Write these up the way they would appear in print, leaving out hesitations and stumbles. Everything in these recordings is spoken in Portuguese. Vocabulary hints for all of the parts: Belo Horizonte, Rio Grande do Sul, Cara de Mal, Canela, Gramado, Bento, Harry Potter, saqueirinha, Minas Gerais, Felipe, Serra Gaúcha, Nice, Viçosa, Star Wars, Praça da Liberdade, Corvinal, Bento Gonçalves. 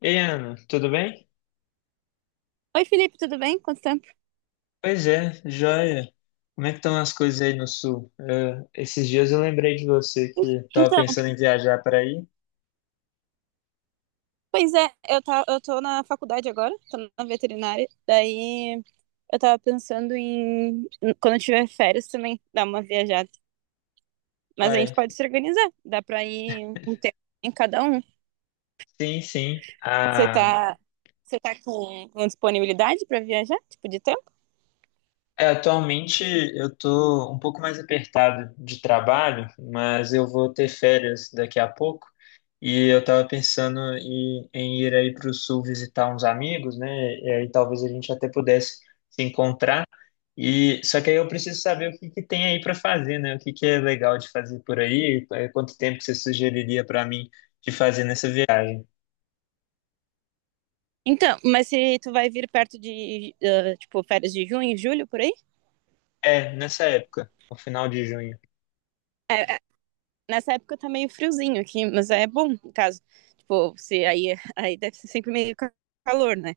Ei, Ana, tudo bem? Oi, Felipe, tudo bem? Quanto tempo? Pois é, joia. Como é que estão as coisas aí no sul? É, esses dias eu lembrei de você que estava Então, pensando em viajar para aí. pois é, tá, eu tô na faculdade agora, tô na veterinária, daí eu tava pensando quando eu tiver férias também, dar uma viajada. Mas a gente Uai, pode se organizar, dá pra ir um tempo em cada um. sim, sim. Você Ah, tá, você tá com disponibilidade pra viajar, tipo, de tempo? É, atualmente eu tô um pouco mais apertado de trabalho, mas eu vou ter férias daqui a pouco e eu tava pensando em ir aí para o sul visitar uns amigos, né? E aí talvez a gente até pudesse se encontrar. E só que aí eu preciso saber o que que tem aí para fazer, né? O que que é legal de fazer por aí? Eh, Quanto tempo que você sugeriria para mim de fazer nessa viagem? Então, mas se tu vai vir perto de, tipo, férias de junho, julho, por aí? É, nessa época, no final de junho. Nessa época tá meio friozinho aqui, mas é bom, no caso. Tipo, se aí, aí deve ser sempre meio calor, né?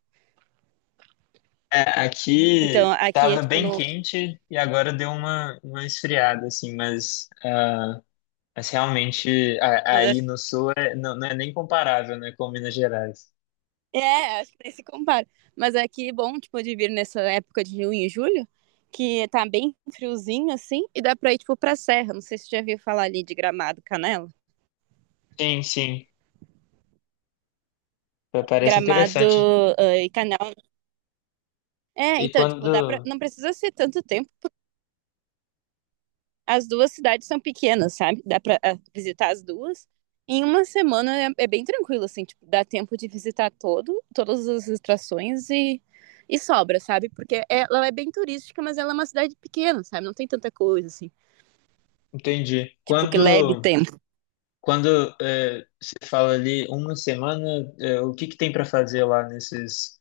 É, Então, aqui aqui é tava tipo bem no. quente e agora deu uma esfriada, assim, mas, mas realmente Mas aí acho- no sul não, não é nem comparável, né, com Minas Gerais. é, acho que nem se compara. Mas aqui é bom, tipo, de vir nessa época de junho e julho, que tá bem friozinho, assim, e dá pra ir, tipo, pra serra. Não sei se você já viu falar ali de Gramado, Canela. Sim, sim, parece Gramado, interessante. E Canela. É, E então, tipo, dá pra. quando, Não precisa ser tanto tempo. As duas cidades são pequenas, sabe? Dá pra visitar as duas. Em uma semana é bem tranquilo, assim, tipo, dá tempo de visitar todas as atrações e sobra, sabe? Porque ela é bem turística, mas ela é uma cidade pequena, sabe? Não tem tanta coisa, assim, entendi, tipo, que leve quando, tempo. quando você fala ali uma semana, é, o que que tem para fazer lá nesses,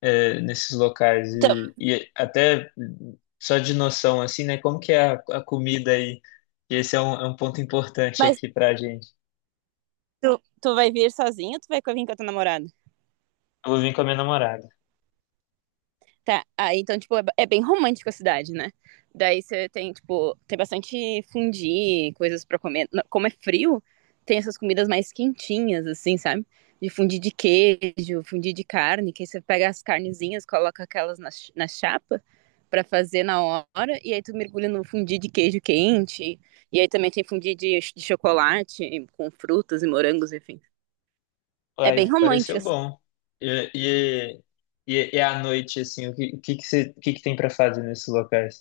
é, nesses locais Então, e até só de noção assim, né? Como que é a comida aí? E esse é é um ponto importante mas aqui pra gente. tu vai vir sozinho ou tu vai vir com a tua namorada? Eu vou vir com a minha namorada. Tá, então, tipo, é bem romântico a cidade, né? Daí você tem, tipo, tem bastante fundi, coisas pra comer. Não, como é frio, tem essas comidas mais quentinhas, assim, sabe? De fundi de queijo, fundi de carne, que aí você pega as carnezinhas, coloca aquelas na chapa pra fazer na hora, e aí tu mergulha no fundi de queijo quente, e aí também tem fundi de chocolate com frutas e morangos, enfim. É bem Uai, pareceu romântico, bom. E, e, e à noite, assim, o que que tem pra fazer nesses locais?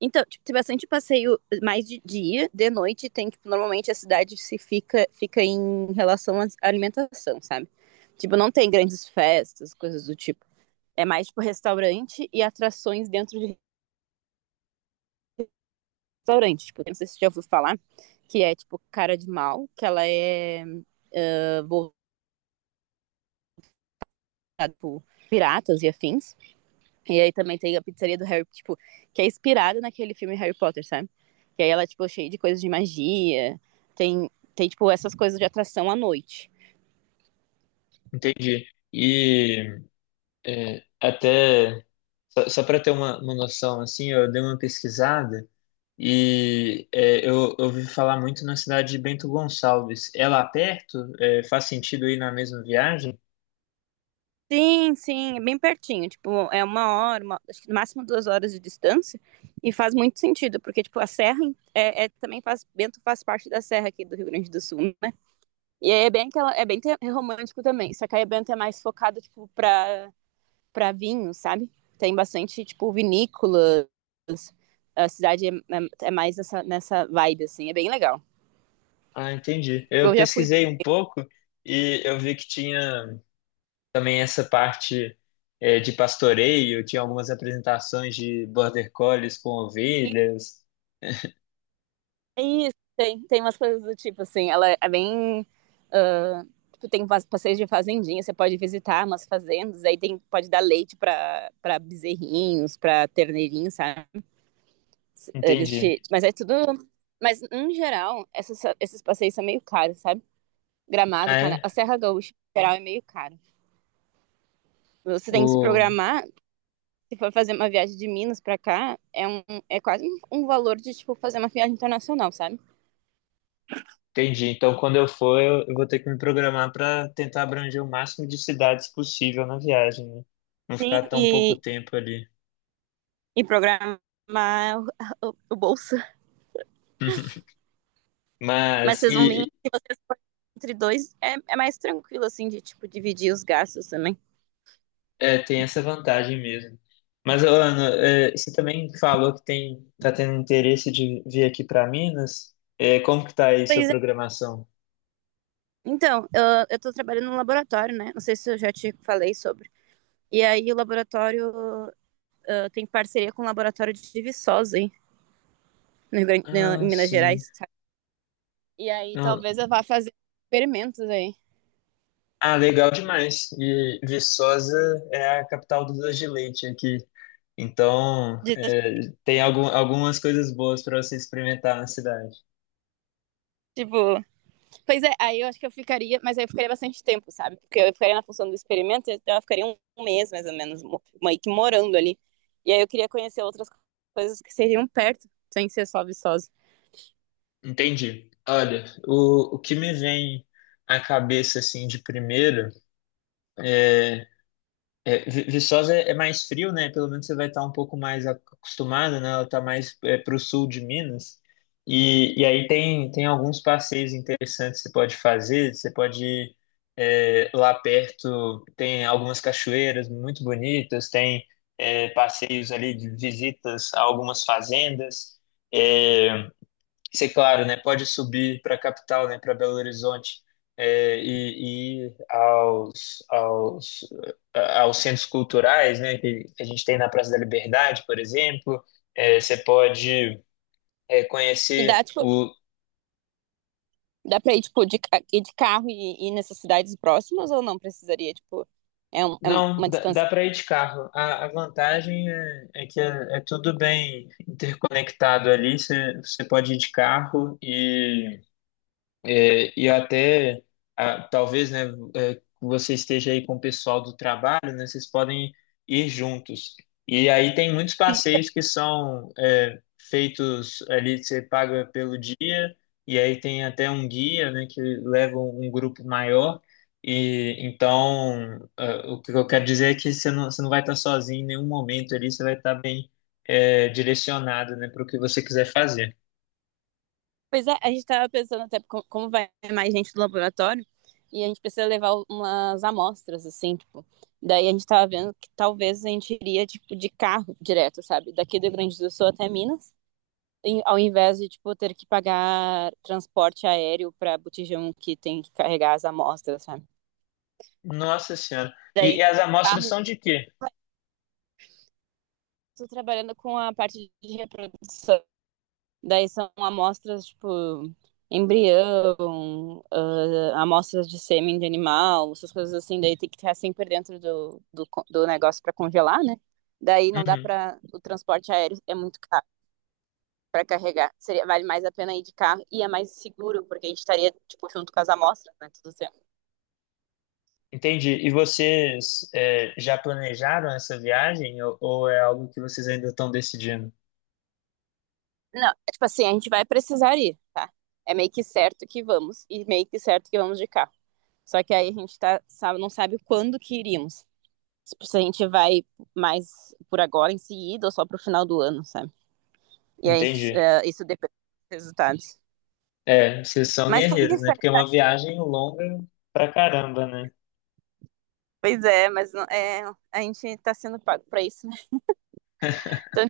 Então, tipo, tem bastante passeio mais de dia, de noite tem, tipo, normalmente a cidade se fica em relação à alimentação, sabe? Tipo, não tem grandes festas, coisas do tipo. É mais, tipo, restaurante e atrações dentro de restaurante. Tipo, não sei se você já ouviu falar, que é, tipo, Cara de Mal, que ela é voltada por piratas e afins. E aí também tem a pizzaria do Harry, tipo, que é inspirada naquele filme Harry Potter, sabe? Que aí ela, tipo, é tipo, cheia de coisas de magia, tem, tipo, essas coisas de atração à noite. Entendi. E é, até só para ter uma noção, assim, eu dei uma pesquisada eu ouvi falar muito na cidade de Bento Gonçalves. É lá perto? É, faz sentido ir na mesma viagem? Sim, sim, é bem pertinho, tipo, é uma hora, uma, acho que no máximo 2 horas de distância, e faz muito sentido, porque, tipo, a serra é também faz, Bento faz parte da serra aqui do Rio Grande do Sul, né? E aí é bem, aquela, é bem romântico também, só que aí Bento é mais focado, tipo, pra para vinho, sabe? Tem bastante, tipo, vinícolas. A cidade é mais nessa vibe, assim. É bem legal. Ah, entendi. Tipo, Eu eu já fui pra pesquisei um pouco e eu vi que tinha também essa parte de pastoreio, tinha algumas apresentações de border collies com Nice, ovelhas. é isso, tem umas coisas do tipo, assim. Ela é bem... ah, tipo, tem passeios de fazendinha, você pode visitar umas fazendas. Aí tem, pode dar leite para bezerrinhos, para terneirinhos, sabe? Eles Entendi. te, mas é tudo. Mas, em geral, esses passeios são meio caros, sabe? Gramado, Ah, Cana. é? A Serra Gaúcha, em geral, é meio caro. Você tem que se programar. Se for fazer uma viagem de Minas para cá, é, um, é quase um valor de, tipo, fazer uma viagem internacional, sabe? Entendi. Então, quando eu for, eu vou ter que me programar para tentar abranger o máximo de cidades possível na viagem, né? Não Sim, ficar tão pouco e, tempo ali. e programar o bolso. Mas Mas vocês vão vir e entre dois, é mais tranquilo, assim, de, tipo, dividir os gastos também. é, tem essa vantagem mesmo. Mas, ô, Ana, é, você também falou que tem tá tendo interesse de vir aqui para Minas. É, como que tá aí sua Pois é. programação? Então, eu tô trabalhando no laboratório, né? Não sei se eu já te falei sobre. E aí, o laboratório tem parceria com o laboratório de Viçosa, aí, no Rio Grande, Ah, em Minas sim. Gerais, sabe? E aí, Não- talvez eu vá fazer experimentos aí. Ah, legal demais. E Viçosa é a capital do doce de leite aqui. Então, De, é, tem algumas coisas boas para você experimentar na cidade. tipo, pois é, aí eu acho que eu ficaria, mas aí eu ficaria bastante tempo, sabe? Porque eu ficaria na função do experimento, então eu ficaria um mês mais ou menos, meio que morando ali. E aí eu queria conhecer outras coisas que seriam perto, sem ser só Viçosa. Entendi. Olha, o que me vem à cabeça assim de primeiro é é, Viçosa é mais frio, né? Pelo menos você vai estar um pouco mais acostumado, né? Ela está mais é, para o sul de Minas. E aí tem alguns passeios interessantes que você pode fazer. Você pode ir é, lá perto, tem algumas cachoeiras muito bonitas, tem é, passeios ali de visitas a algumas fazendas. É, isso é claro, né? Pode subir para a capital, né? Para Belo Horizonte e ir aos centros culturais, né? Que a gente tem na Praça da Liberdade, por exemplo. É, você pode é, E conhecer dá, tipo, o. dá pra ir, tipo, ir de carro e ir nessas cidades próximas ou não precisaria, tipo, é Não, uma distância. dá para ir de carro. A vantagem é que é tudo bem interconectado ali. Você pode ir de carro e é, e até, ah, talvez, né, é, você esteja aí com o pessoal do trabalho, né, vocês podem ir juntos. E aí tem muitos passeios que são é, feitos ali, você paga pelo dia, e aí tem até um guia, né, que leva um grupo maior. E então, ah, o que eu quero dizer é que você não vai estar sozinho em nenhum momento ali, você vai estar bem é, direcionado, né, para o que você quiser fazer. Pois é, a gente estava pensando até como vai mais gente do laboratório e a gente precisa levar umas amostras, assim, tipo. Daí a gente estava vendo que talvez a gente iria, tipo, de carro direto, sabe? Daqui do Rio Grande do Sul até Minas, ao invés de, tipo, ter que pagar transporte aéreo para botijão que tem que carregar as amostras, sabe? Nossa Senhora. Daí, E as amostras carro, são de quê? tô trabalhando com a parte de reprodução. Daí são amostras, tipo, embrião, amostras de sêmen de animal, essas coisas assim. Daí tem que estar sempre dentro do negócio para congelar, né? Daí não dá Uhum, para. O transporte aéreo é muito caro para carregar. Seria, vale mais a pena ir de carro e é mais seguro, porque a gente estaria, tipo, junto com as amostras, né? Tudo certo. entendi. E vocês é, já planejaram essa viagem ou é algo que vocês ainda estão decidindo? Não, é tipo assim, a gente vai precisar ir, tá? É meio que certo que vamos, e meio que certo que vamos de carro. Só que aí a gente tá, sabe, não sabe quando que iríamos. Tipo, se a gente vai mais por agora em seguida ou só pro final do ano, sabe? E aí Entendi. Isso depende dos resultados. É, vocês são Mas como que. guerreiros, né? Porque é uma viagem longa pra caramba, né? Pois é, mas é, a gente tá sendo pago pra isso, né? Então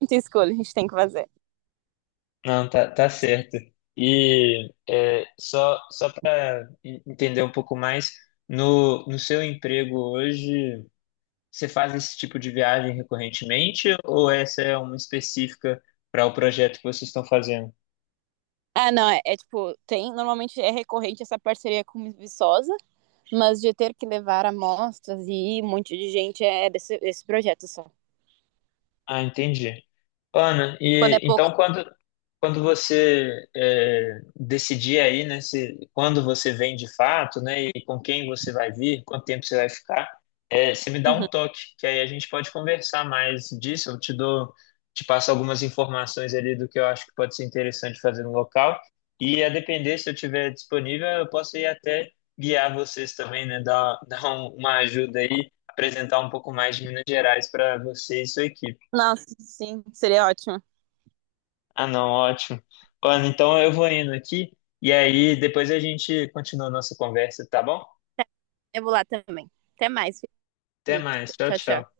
não tem escolha, a gente tem que fazer. Não, tá, tá certo. E é, só para entender um pouco mais, no seu emprego hoje, você faz esse tipo de viagem recorrentemente ou essa é uma específica para o projeto que vocês estão fazendo? Ah, não, é tipo, normalmente é recorrente essa parceria com Viçosa, mas de ter que levar amostras e ir um monte de gente é desse projeto só. Ah, entendi. Ana, Quando e é pouco. então quando você é, decidir aí, né, se, quando você vem de fato, né, e com quem você vai vir, quanto tempo você vai ficar, é, você me dá um Uhum. toque, que aí a gente pode conversar mais disso, eu te dou, te passo algumas informações ali do que eu acho que pode ser interessante fazer no local, e a depender, se eu tiver disponível, eu posso ir até guiar vocês também, né, dar, dar uma ajuda aí, apresentar um pouco mais de Minas Gerais para você e sua equipe. Nossa, sim, seria ótimo. Ah, não, ótimo. Olha, então eu vou indo aqui e aí depois a gente continua a nossa conversa, tá bom? Eu vou lá também. Até mais, Até Felipe. mais. Tchau, Tchau, tchau. tchau.